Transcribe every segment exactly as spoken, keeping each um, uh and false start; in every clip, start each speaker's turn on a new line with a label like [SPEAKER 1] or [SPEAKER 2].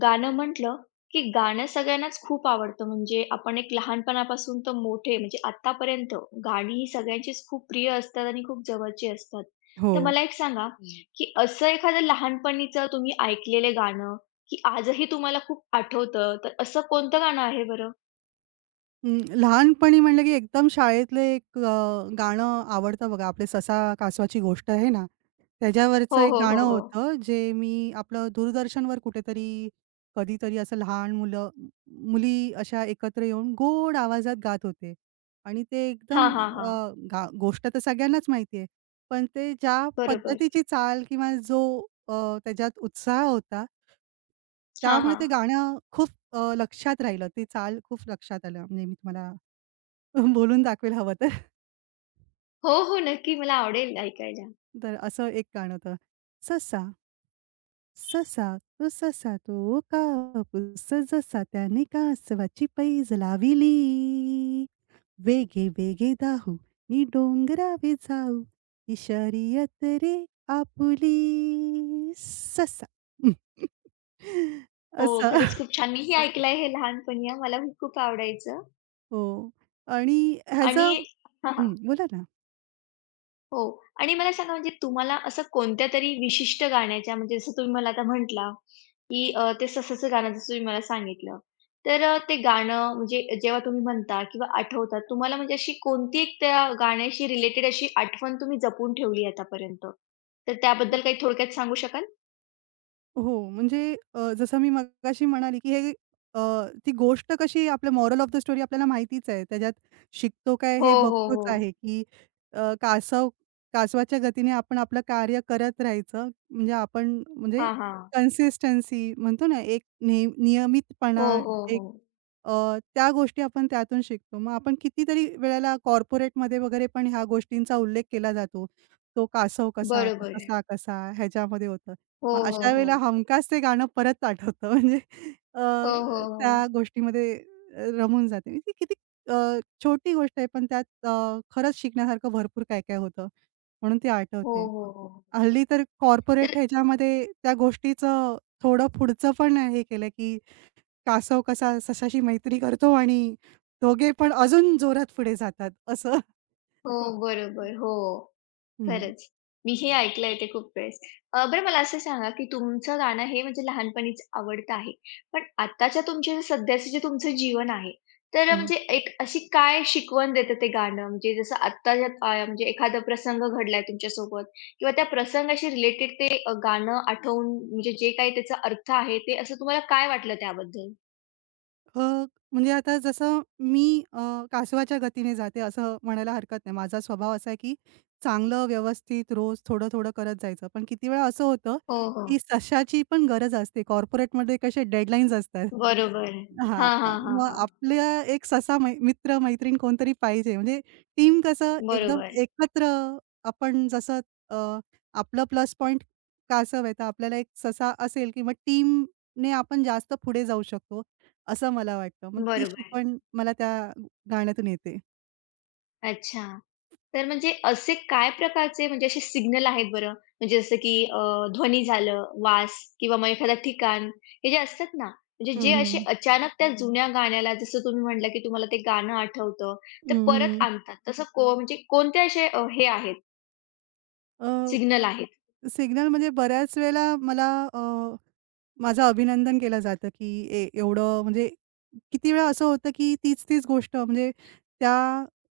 [SPEAKER 1] गाणं म्हटलं, की गाणं सगळ्यांनाच खूप आवडतं. म्हणजे आपण एक लहानपणापासून तर मोठे म्हणजे आत्तापर्यंत गाणी ही सगळ्यांचीच खूप प्रिय असतात आणि खूप जवळची असतात.
[SPEAKER 2] हो.
[SPEAKER 1] तर मला एक सांगा, हं. की असं एखादं लहानपणीचं तुम्ही ऐकलेलं गाणं, की आजही तुम्हाला खूप आठवतं, तर असं कोणतं गाणं आहे बरं?
[SPEAKER 2] अं, लहानपणी म्हटलं की एकदम शाळेतले एक अ, गाणं आवडतं बघा. आपले ससा कासवाची गोष्ट आहे ना,
[SPEAKER 1] हो,
[SPEAKER 2] त्याच्यावरचं एक
[SPEAKER 1] हो, हो,
[SPEAKER 2] गाणं
[SPEAKER 1] हो.
[SPEAKER 2] होतं जे मी आपलं दूरदर्शनवर कुठेतरी कधीतरी असं लहान मुलं मुली अशा एकत्र येऊन गोड आवाजात गात होते. आणि ते एकदम
[SPEAKER 1] हां, हां,
[SPEAKER 2] अ,
[SPEAKER 1] हां.
[SPEAKER 2] गा गोष्ट तर सगळ्यांनाच माहिती आहे. पण ते ज्या
[SPEAKER 1] बरोबर.
[SPEAKER 2] पद्धतीची चाल किंवा जो अ, त्याच्यात उत्साह होता
[SPEAKER 1] हां,
[SPEAKER 2] त्यामुळे
[SPEAKER 1] हां.
[SPEAKER 2] ते गाणं खूप अ, लक्षात राहिलं. ती चाल खूप लक्षात आलं. म्हणजे मी तुम्हाला बोलून दाखवेल हवं तर.
[SPEAKER 1] हो, हो. नक्की मला आवडेल ऐकायला.
[SPEAKER 2] तर असं एक गाणं होतं. "ससा, ससा तो ससा तो कापूस जसा त्याने कासवाची पैज लाविली. वेगे वेगे धावू नि डोंगरावे जाऊ ही शर्यत रे आपुली ससा."
[SPEAKER 1] हो,
[SPEAKER 2] असं.
[SPEAKER 1] खरंच खूप छान. मीही ऐकलंय हे लहानपणी हां. मलाही खूप आवडायचं
[SPEAKER 2] हो. आणि
[SPEAKER 1] आणि
[SPEAKER 2] ह्याचं
[SPEAKER 1] हां, हां.
[SPEAKER 2] हं, बोला ना.
[SPEAKER 1] हो. आणि मला सांगा म्हणजे तुम्हाला असं कोणत्यातरी विशिष्ट गाण्याच्या म्हणजे जसं तुम्ही मला आता म्हटला, की अ, ते ससाचं गाणं जसं तुम्ही मला सांगितलं. तर अ, ते गाणं म्हणजे जेव्हा तुम्ही म्हणता किंवा आठवतात, तुम्हाला म्हणजे अशी कोणती एक त्या गाण्याशी रिलेटेड अशी आठवण तुम्ही जपून ठेवली आहे आतापर्यंत? तर त्याबद्दल काही थोडक्यात सांगू शकाल?
[SPEAKER 2] हो, म्हणजे अ, जसं मी मगाशी म्हणाली, की हे अ, ती गोष्ट कशी आपल्या मोरल ऑफ द स्टोरी आपल्याला माहितीच आहे. त्याच्यात शिकतो काय
[SPEAKER 1] हो,
[SPEAKER 2] हे
[SPEAKER 1] हो,
[SPEAKER 2] बघतोच
[SPEAKER 1] हो.
[SPEAKER 2] आहे, की अ, कासव कासवाच्या गतीने आपण आपलं कार्य करत राहायचं. म्हणजे आपण म्हणजे
[SPEAKER 1] हां, हां.
[SPEAKER 2] कन्सिस्टन्सी म्हणतो ना, एक नेह
[SPEAKER 1] हो,
[SPEAKER 2] नियमितपणा,
[SPEAKER 1] हो,
[SPEAKER 2] एक
[SPEAKER 1] हो.
[SPEAKER 2] अ, त्या गोष्टी आपण त्यातून शिकतो. मग आपण कितीतरी वेळेला कॉर्पोरेटमध्ये वगैरे पण ह्या गोष्टींचा उल्लेख केला जातो. तो कासव कसा, तो
[SPEAKER 1] बरोबर.
[SPEAKER 2] ससा कसा ह्याच्यामध्ये होतं.
[SPEAKER 1] हो,
[SPEAKER 2] मग
[SPEAKER 1] हो,
[SPEAKER 2] अशा वेळेला
[SPEAKER 1] हो.
[SPEAKER 2] हमखास ते गाणं परत आठवतं. म्हणजे अ,
[SPEAKER 1] हो, हो, हो.
[SPEAKER 2] त्या गोष्टीमध्ये रमून जाते. मी. ती किती अ, छोटी गोष्ट आहे, पण त्यात अ, खरंच शिकण्यासारखं भरपूर काय-काय होतं. म्हणून ती
[SPEAKER 1] हो,
[SPEAKER 2] आठवते.
[SPEAKER 1] हो, हो.
[SPEAKER 2] हल्ली तर कॉर्पोरेट
[SPEAKER 1] तर
[SPEAKER 2] ह्याच्यामध्ये त्या गोष्टीचं थोडं पुढचं पण हे केलं, की कासव कसा सशाशी मैत्री करतो आणि दोघे पण अजून जोरात पुढे जातात असं.
[SPEAKER 1] हो, बरोबर. हो.
[SPEAKER 2] हं,
[SPEAKER 1] खरंच. मीही ऐकलंय ते खूप वेळेस. अ, बरं मला असं सांगा, की तुमचं गाणं हे म्हणजे लहानपणीच आवडतं आहे. पण आत्ताच्या तुमचे सध्याचं जे तुमचं जीवन आहे, तर
[SPEAKER 2] हं.
[SPEAKER 1] म्हणजे एक अशी काय शिकवण देतं ते गाणं? म्हणजे जसं आत्ताच्या अ, म्हणजे एखादा प्रसंग घडलाय तुमच्यासोबत किंवा त्या प्रसंगाशी रिलेटेड ते अ, गाणं आठवून म्हणजे जे काही त्याचा अर्थ आहे, ते असं तुम्हाला काय वाटलं त्याबद्दल?
[SPEAKER 2] अ, म्हणजे आता जसं मी अ, कासवाच्या गतीने जाते असं म्हणायला हरकत नाही. माझा स्वभाव असा आहे, की चांगलं व्यवस्थित रोज थोडं-थोडं करत जायचं. पण किती वेळा असं होतं,
[SPEAKER 1] हो,
[SPEAKER 2] की
[SPEAKER 1] हो.
[SPEAKER 2] सशाची पण गरज असते. कॉर्पोरेटमध्ये कसे डेडलाईन्स असतात.
[SPEAKER 1] बरोबर.
[SPEAKER 2] हां,
[SPEAKER 1] हां,
[SPEAKER 2] हां.
[SPEAKER 1] हां, हां,
[SPEAKER 2] मग
[SPEAKER 1] हां.
[SPEAKER 2] आपल्या एक ससा मै मित्र-मैत्रीण कोणतरी पाहिजे. म्हणजे टीम कसं एकदम
[SPEAKER 1] बरोबर,
[SPEAKER 2] एकत्र आपण जसं अ, आपलं प्लस पॉइंट कासव आहे, तर आपल्याला एक ससा असेल किंवा टीमने आपण जास्त पुढे जाऊ शकतो, असं मला वाटतं. मग ती
[SPEAKER 1] बरोबर.
[SPEAKER 2] शिकवण मला त्या गाण्यातून येते.
[SPEAKER 1] अच्छा. तर म्हणजे असे काय प्रकारचे म्हणजे असे सिग्नल आहेत बरं? म्हणजे जसं की अ, ध्वनी झालं, वास किंवा मग एखादं ठिकाण हे जे असतात ना, म्हणजे जे
[SPEAKER 2] हं,
[SPEAKER 1] असे
[SPEAKER 2] हं.
[SPEAKER 1] अचानक त्या हं. जुन्या गाण्याला जसं तुम्ही म्हटलं, की तुम्हाला ते गाणं आठवतं, ते
[SPEAKER 2] हं,
[SPEAKER 1] परत
[SPEAKER 2] हं.
[SPEAKER 1] आणतात. तसं को हं. म्हणजे कोणते असे अ, हे आहेत,
[SPEAKER 2] अ
[SPEAKER 1] सिग्नल आहेत?
[SPEAKER 2] सिग्नल म्हणजे बऱ्याच वेळेला मला अ, माझं अभिनंदन केलं जातं, की ए एवढं म्हणजे किती वेळा असं होतं, की तीच-तीच गोष्ट म्हणजे त्या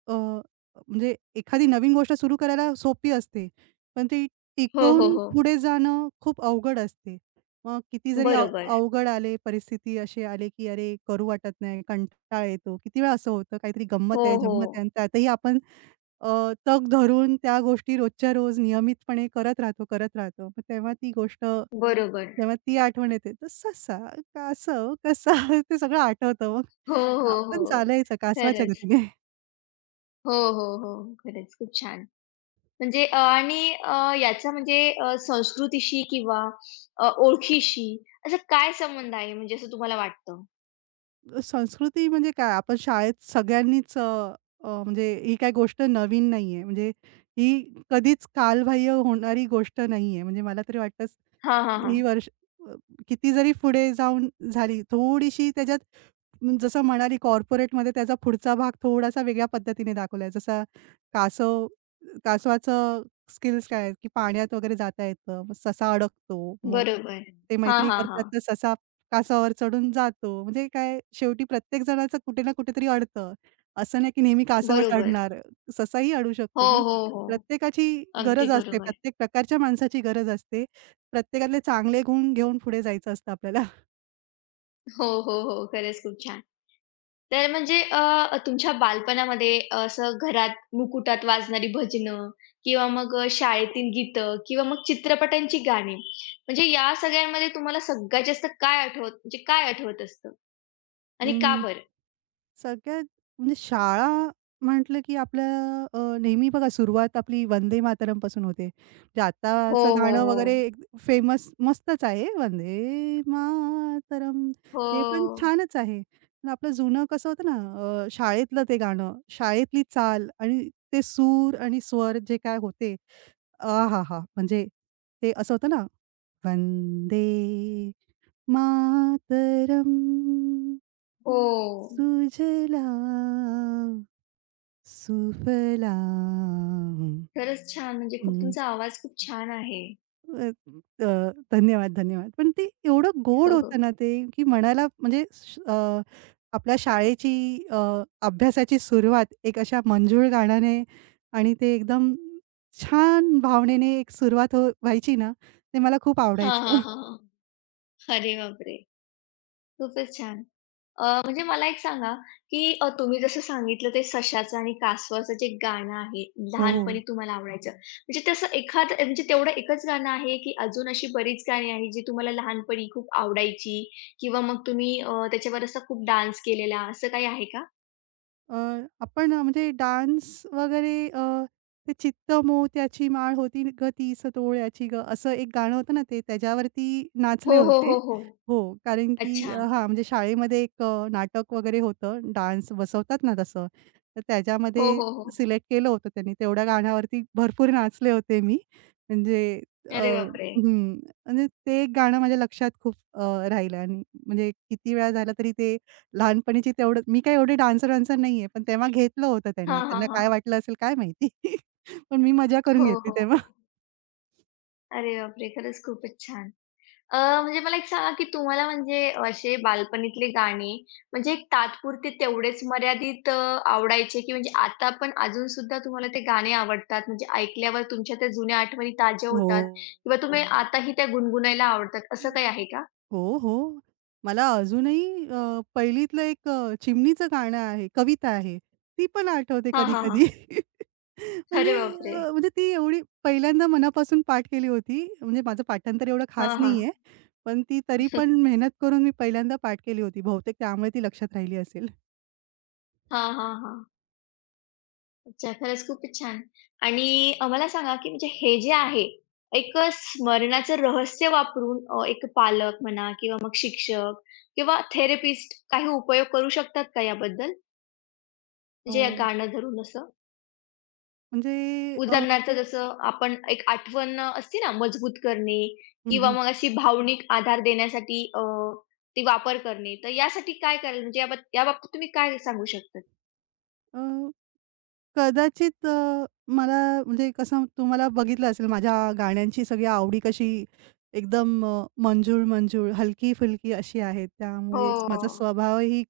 [SPEAKER 2] अ, म्हणजे एखादी नवीन गोष्ट सुरू करायला सोपी असते. पण ती
[SPEAKER 1] हो, हो,
[SPEAKER 2] टिकवून
[SPEAKER 1] हो.
[SPEAKER 2] पुढे जाणं खूप अवघड असते. मग किती जरी अव
[SPEAKER 1] बरोबर.
[SPEAKER 2] अवघड आले, परिस्थिती अशी आली, की अरे करू वाटत नाही, कंटाळा येतो. किती वेळा असं होतं, काहीतरी
[SPEAKER 1] हो,
[SPEAKER 2] गंमत आहे,
[SPEAKER 1] हो, हो.
[SPEAKER 2] जंमत आहे
[SPEAKER 1] हो.
[SPEAKER 2] आणि त्यातही आपण अ, तग धरून त्या गोष्टी रोजच्या रोज नियमितपणे करत राहतो, करत राहतो. मग तेव्हा ती गोष्ट
[SPEAKER 1] बरोबर.
[SPEAKER 2] तेव्हा ती आठवण येते. तर ससा, कासव, कसा ते सगळं आठवतं मग.
[SPEAKER 1] हो, हो,
[SPEAKER 2] आपण
[SPEAKER 1] हो.
[SPEAKER 2] चालायचं कासवाच्या
[SPEAKER 1] खरंच.
[SPEAKER 2] गतीने.
[SPEAKER 1] हो, हो, हो. खरंच खूप छान. म्हणजे अ, आणि अ, याचा म्हणजे अ, संस्कृतीशी किंवा अ, ओळखीशी असा काय संबंध आहे म्हणजे असं तुम्हाला वाटतं?
[SPEAKER 2] संस्कृती म्हणजे काय आपण शाळेत सगळ्यांनीच अ, अ, म्हणजे ही काही गोष्ट नवीन नाहीये. म्हणजे ही कधीच कालबाह्य होणारी गोष्ट नाहीये. म्हणजे मला तरी वाटतं
[SPEAKER 1] हां, हां,
[SPEAKER 2] ही
[SPEAKER 1] हां.
[SPEAKER 2] वर्ष अ, किती जरी पुढे जाऊन झाली, थोडीशी त्याच्यात म, जसं म्हणाली कॉर्पोरेटमध्ये त्याचा पुढचा भाग थोडासा वेगळ्या पद्धतीने दाखवलाय. जसा कासव कासवाचं स्किल्स काय आहेत, की पाण्यात वगैरे जाता येतं. मग ससा अडकतो. मग
[SPEAKER 1] बरोबर.
[SPEAKER 2] ते
[SPEAKER 1] हां,
[SPEAKER 2] मैत्री
[SPEAKER 1] हां,
[SPEAKER 2] करतात
[SPEAKER 1] हां.
[SPEAKER 2] तर ससा कासावर चढून जातो. म्हणजे काय शेवटी प्रत्येक जणाचं कुठे ना कुठेतरी अडतं. असं नाही की नेहमी कासावर
[SPEAKER 1] बरोबर.
[SPEAKER 2] चढणार. ससाही अडू
[SPEAKER 1] हो,
[SPEAKER 2] शकतो. म्हणजे
[SPEAKER 1] हो, हो.
[SPEAKER 2] प्रत्येकाची गरज
[SPEAKER 1] अगदी
[SPEAKER 2] असते.
[SPEAKER 1] बरोबर.
[SPEAKER 2] प्रत्येक प्रकारच्या माणसाची गरज असते. प्रत्येकातले चांगले गुण घेऊन पुढे जायचं असतं आपल्याला.
[SPEAKER 1] हो, हो, हो. खरंच खूप छान. तर म्हणजे अ, तुमच्या बालपणामध्ये असं घरात मुकुटात वाजणारी भजनं किंवा मग अ, शाळेतील गीतं किंवा मग चित्रपटांची गाणी म्हणजे या सगळ्यांमध्ये तुम्हाला सगळ्यात जास्त काय आठवत म्हणजे काय आठवत असतं आणि का बरं?
[SPEAKER 2] सगळ्यात म्हणजे शाळा म्हटलं, की आपल्या अ, नेहमी बघा सुरुवात आपली वंदे मातरमपासून होते. म्हणजे
[SPEAKER 1] हो,
[SPEAKER 2] आताचं
[SPEAKER 1] हो,
[SPEAKER 2] गाणं वगैरे
[SPEAKER 1] हां.
[SPEAKER 2] फेमस मस्तच आहे, वंदे मातरम
[SPEAKER 1] हो.
[SPEAKER 2] ते पण छानच आहे. पण आपलं जुनं कसं होतं ना, अ, शाळेतलं ते गाणं, शाळेतली चाल आणि ते सूर आणि स्वर जे काय होते, आ हा हा, म्हणजे ते असं होतं ना, वंदे मातरम.
[SPEAKER 1] हो, हो.
[SPEAKER 2] सुजला सुफला
[SPEAKER 1] खरंच छान म्हणजे खूप
[SPEAKER 2] हं,
[SPEAKER 1] तुमचा आवाज खूप छान आहे.
[SPEAKER 2] अ, अ, धन्यवाद, धन्यवाद. पण ते एवढं गोड
[SPEAKER 1] हो, हो.
[SPEAKER 2] होतं ना ते, की मनाला म्हणजे श अ, आपल्या शाळेची अ, अभ्यासाची सुरुवात एक अशा मंजूळ गाण्याने आणि ते एकदम छान भावनेने एक सुरुवात हो व्हायची ना, ते मला खूप
[SPEAKER 1] हां,
[SPEAKER 2] आवडायचं.
[SPEAKER 1] हां, हां, हां. अरे बापरे! खूपच छान. अ, म्हणजे मला एक सांगा, की अ, तुम्ही जसं सांगितलं ते सशाचं आणि कासवाचं जे गाणं आहे,
[SPEAKER 2] हो.
[SPEAKER 1] लहानपणी तुम्हाला आवडायचं. म्हणजे तसं एखादं म्हणजे तेवढं एकच गाणं आहे, की अजून अशी बरीच गाणी आहेत जी तुम्हाला लहानपणी खूप आवडायची किंवा मग तुम्ही अ, त्याच्यावर असा खूप डान्स केलेला असं काही आहे का?
[SPEAKER 2] अ, आपण अ, म्हणजे डान्स वगैरे अ, ते चित्त मोह त्याची माळ होती गं तीच तोळ्याची गं, असं एक गाणं होतं ना ते त्याच्यावरती
[SPEAKER 1] हो,
[SPEAKER 2] नाचले
[SPEAKER 1] हो,
[SPEAKER 2] होते.
[SPEAKER 1] हो, हो.
[SPEAKER 2] हो, कारण की अ,
[SPEAKER 1] अच्छा.
[SPEAKER 2] हां, म्हणजे शाळेमध्ये एक अ, नाटक वगैरे होतं, डान्स बसवतात ना तसं. तर
[SPEAKER 1] हो,
[SPEAKER 2] त्याच्यामध्ये
[SPEAKER 1] हो, हो.
[SPEAKER 2] सिलेक्ट केलं होतं त्यांनी. तेवढ्या गाण्यावरती भरपूर नाचले होते मी. म्हणजे अ,
[SPEAKER 1] अरे बापरे!
[SPEAKER 2] हं, म्हणजे ते एक गाणं माझ्या लक्षात खूप अ, राहिलं आणि म्हणजे किती वेळा झालं तरी ते लहानपणीची तेवढं मी काही एवढी डान्सर-वान्सर नाहीये, पण तेव्हा घेतलं होतं त्यांनी.
[SPEAKER 1] हां, हां,
[SPEAKER 2] त्यांना काय
[SPEAKER 1] हां.
[SPEAKER 2] वाटलं असेल काय माहिती? पण मी मजा करून
[SPEAKER 1] हो,
[SPEAKER 2] घेतली
[SPEAKER 1] हो,
[SPEAKER 2] तेव्हा.
[SPEAKER 1] हो. अरे बापरे! खरंच खूपच छान. अ, म्हणजे मला एक सांगा, की तुम्हाला म्हणजे असे बालपणीतले गाणे म्हणजे एक तात्पुरते तेवढेच मर्यादित अ, आवडायचे, की म्हणजे आता पण अजूनसुद्धा तुम्हाला ते गाणे आवडतात? म्हणजे ऐकल्यावर तुमच्या त्या जुन्या आठवणी ताज्या
[SPEAKER 2] हो.
[SPEAKER 1] होतात किंवा तुम्ही हो. आताही त्या गुणगुणायला आवडतात, असं काही आहे का?
[SPEAKER 2] हो, हो. मला अजूनही अ, पहिलीतलं एक अ, चिमणीचं गाणं आहे, कविता आहे. ती पण आठवते
[SPEAKER 1] हां, हां, हां.
[SPEAKER 2] कधी-कधी. म्हणजे
[SPEAKER 1] अरे बापरे!
[SPEAKER 2] अ, म्हणजे ती एवढी पहिल्यांदा मनापासून पाठ केली होती. म्हणजे माझं पाठांतर एवढं खास
[SPEAKER 1] हां, हां.
[SPEAKER 2] नाहीये. पण ती तरी पण मेहनत करून मी पहिल्यांदा पाठ केली होती. बहुतेक त्यामुळे ती लक्षात राहिली असेल.
[SPEAKER 1] हां, हां, हां. अच्छा, खरंच खूपच छान. आणि अ, मला सांगा, की म्हणजे हे जे आहे, एक स्मरणाचं रहस्य वापरून अ, एक पालक म्हणा किंवा मग शिक्षक किंवा थेरपिस्ट काही उपयोग करू शकतात का याबद्दल?
[SPEAKER 2] अ,
[SPEAKER 1] म्हणजे या गाणं धरून असं?
[SPEAKER 2] म्हणजे
[SPEAKER 1] उदाहरणार्थ जसं आपण एक आठवण अ, असते ना मजबूत करणे
[SPEAKER 2] हं,
[SPEAKER 1] किंवा
[SPEAKER 2] हं.
[SPEAKER 1] मग अशी भावनिक आधार देण्यासाठी अ, ते वापर करणे. तर यासाठी काय करायला म्हणजे याबाब याबाबतीत तुम्ही काय सांगू शकतात?
[SPEAKER 2] अ, कदाचित अ, मला म्हणजे कसं तुम्हाला बघितलं असेल माझ्या गाण्यांची सगळी आवडी कशी एकदम अ, मंजूळ-मंजूळ, हलकी-फुलकी अशी आहे. त्यामुळेच माझा
[SPEAKER 1] हो.
[SPEAKER 2] स्वभावही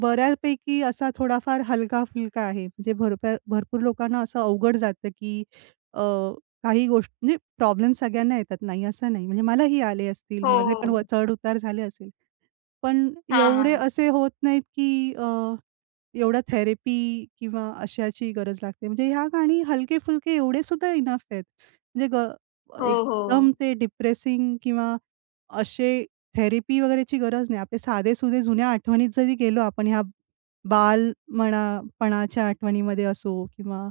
[SPEAKER 2] बऱ्यापैकी असा थोडाफार हलका-फुलका आहे. म्हणजे भरप्या भरपूर लोकांना असं अवघड जातं, की अ, काही गोष्टी म्हणजे प्रॉब्लेम सगळ्यांना येतात. नाही असं नाही. म्हणजे मलाही आले असतील.
[SPEAKER 1] हो,
[SPEAKER 2] माझे पण व
[SPEAKER 1] हो.
[SPEAKER 2] चढ-उतार झाले असेल. पण
[SPEAKER 1] हां,
[SPEAKER 2] एवढे
[SPEAKER 1] हां.
[SPEAKER 2] असे होत नाहीत, की अ, एवढ्या थेरपी किंवा अशाची गरज लागते. म्हणजे ह्या गाणी हलके-फुलके एवढे सुद्धा इनफ आहेत. म्हणजे ग
[SPEAKER 1] हो,
[SPEAKER 2] एकदम
[SPEAKER 1] हो.
[SPEAKER 2] ते डिप्रेसिंग किंवा असे थेरपी वगैरेची गरज नाही. आपले साधे-सुधे जुन्या आठवणीत जरी गेलो आपण ह्या बाल म्हणा पणाच्या आठवणीमध्ये असो किंवा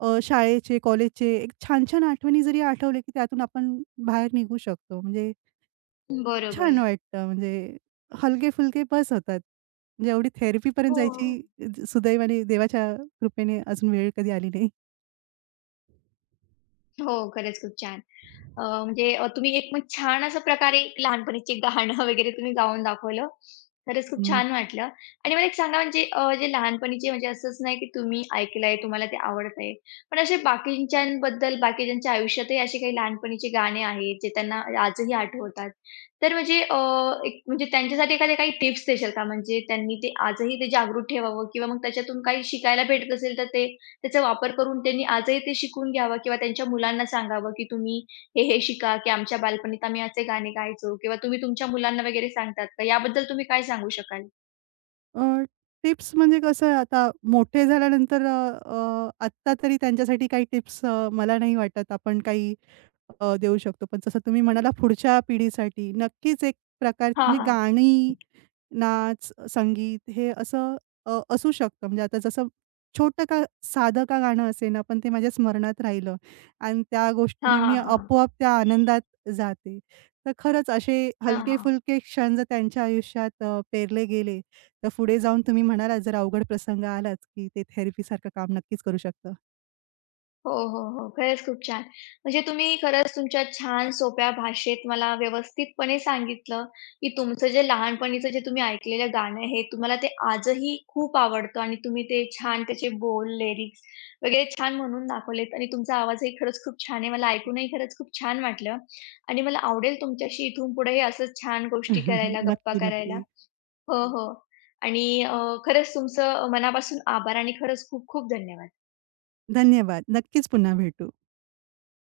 [SPEAKER 2] अ, शाळेचे, कॉलेजचे एक छान-छान आठवणी जरी आठवल्या, की त्यातून आपण बाहेर निघू शकतो. म्हणजे
[SPEAKER 1] बरोबर.
[SPEAKER 2] छान वाटतं म्हणजे हलके-फुलके बस होतात. म्हणजे एवढी थेरपीपर्यंत
[SPEAKER 1] हो.
[SPEAKER 2] जायची सुदैवाने देवाच्या कृपेने अजून वेळ कधी आली नाही.
[SPEAKER 1] हो, खरंच खूप छान. अ, म्हणजे अ, तुम्ही एक मग छान अशा प्रकारे एक लहानपणीचे गाणं वगैरे तुम्ही गाऊन दाखवलं. खरंच खूप
[SPEAKER 2] हं.
[SPEAKER 1] छान वाटलं. आणि मला एक सांगा म्हणजे अ, जे लहानपणीचे म्हणजे असंच नाही की तुम्ही ऐकलंय, तुम्हाला ते आवडत आहे. पण असे बाकींच्याबद्दल बाकीच्यांच्या आयुष्यातही असे काही लहानपणीचे गाणे आहेत, जे त्यांना आजही आठवतात. तर म्हणजे अ, एक म्हणजे त्यांच्यासाठी एखाद्या काही टिप्स देशाल का? म्हणजे त्यांनी ते आजही ते जागरूक ठेवावं किंवा मग त्याच्यातून काही शिकायला भेटत असेल, तर ते त्याचा वापर करून त्यांनी आजही ते शिकून घ्यावं किंवा त्यांच्या मुलांना सांगावं की तुम्ही हे-हे शिका, की आमच्या बालपणीत आम्ही असे गाणे गायचो किंवा तुम्ही तुमच्या मुलांना वगैरे सांगतात का? याबद्दल तुम्ही काय सांगू शकाल?
[SPEAKER 2] अ, टिप्स म्हणजे कसं आहे, आता मोठे झाल्यानंतर अ, अ, आत्ता तरी त्यांच्यासाठी काही टिप्स अ, मला नाही वाटत आपण काही अ, देऊ शकतो. पण जसं तुम्ही म्हणाला पुढच्या पिढीसाठी नक्कीच एक प्रकारची
[SPEAKER 1] हां,
[SPEAKER 2] म्हणजे
[SPEAKER 1] हां.
[SPEAKER 2] गाणी नाच, संगीत हे असं अ, असू शकतं. म्हणजे आता जसं छोटं का साधं का गाणं असेना, पण ते माझ्या स्मरणात राहिलं आणि त्या
[SPEAKER 1] हां,
[SPEAKER 2] गोष्टीने मी
[SPEAKER 1] हां, हां.
[SPEAKER 2] आपोआप त्या आनंदात जाते. तर खरंच असे
[SPEAKER 1] हां. हां.
[SPEAKER 2] हलके-फुलके क्षण जर त्यांच्या आयुष्यात अ, पेरले गेले, तर पुढे जाऊन तुम्ही म्हणालात जर अवघड प्रसंग आलाच, की ते थेरपीसारखं काम नक्कीच करू शकतं.
[SPEAKER 1] हो, हो, हो. खरंच खूप छान. म्हणजे तुम्ही खरंच तुमच्या छान सोप्या भाषेत मला व्यवस्थितपणे सांगितलं, की तुमचं जे लहानपणीचं जे तुम्ही ऐकलेलं गाणं आहे, तुम्हाला ते आजही खूप आवडतं आणि तुम्ही ते छान त्याचे बोल, लिरिक्स वगैरे छान म्हणून दाखवलेत आणि तुमचा आवाजही खरंच खूप छान आहे. मला ऐकूनही खरंच खूप छान वाटलं आणि मला आवडेल तुमच्याशी इथून पुढेही असंच छान गोष्टी करायला, गप्पा
[SPEAKER 2] नक्की,
[SPEAKER 1] करायला.
[SPEAKER 2] नक्की.
[SPEAKER 1] हो, हो. आणि अ, खरंच तुमचं मनापासून आभार आणि खरंच खूप खूप धन्यवाद.
[SPEAKER 2] धन्यवाद. नक्कीच पुन्हा भेटू.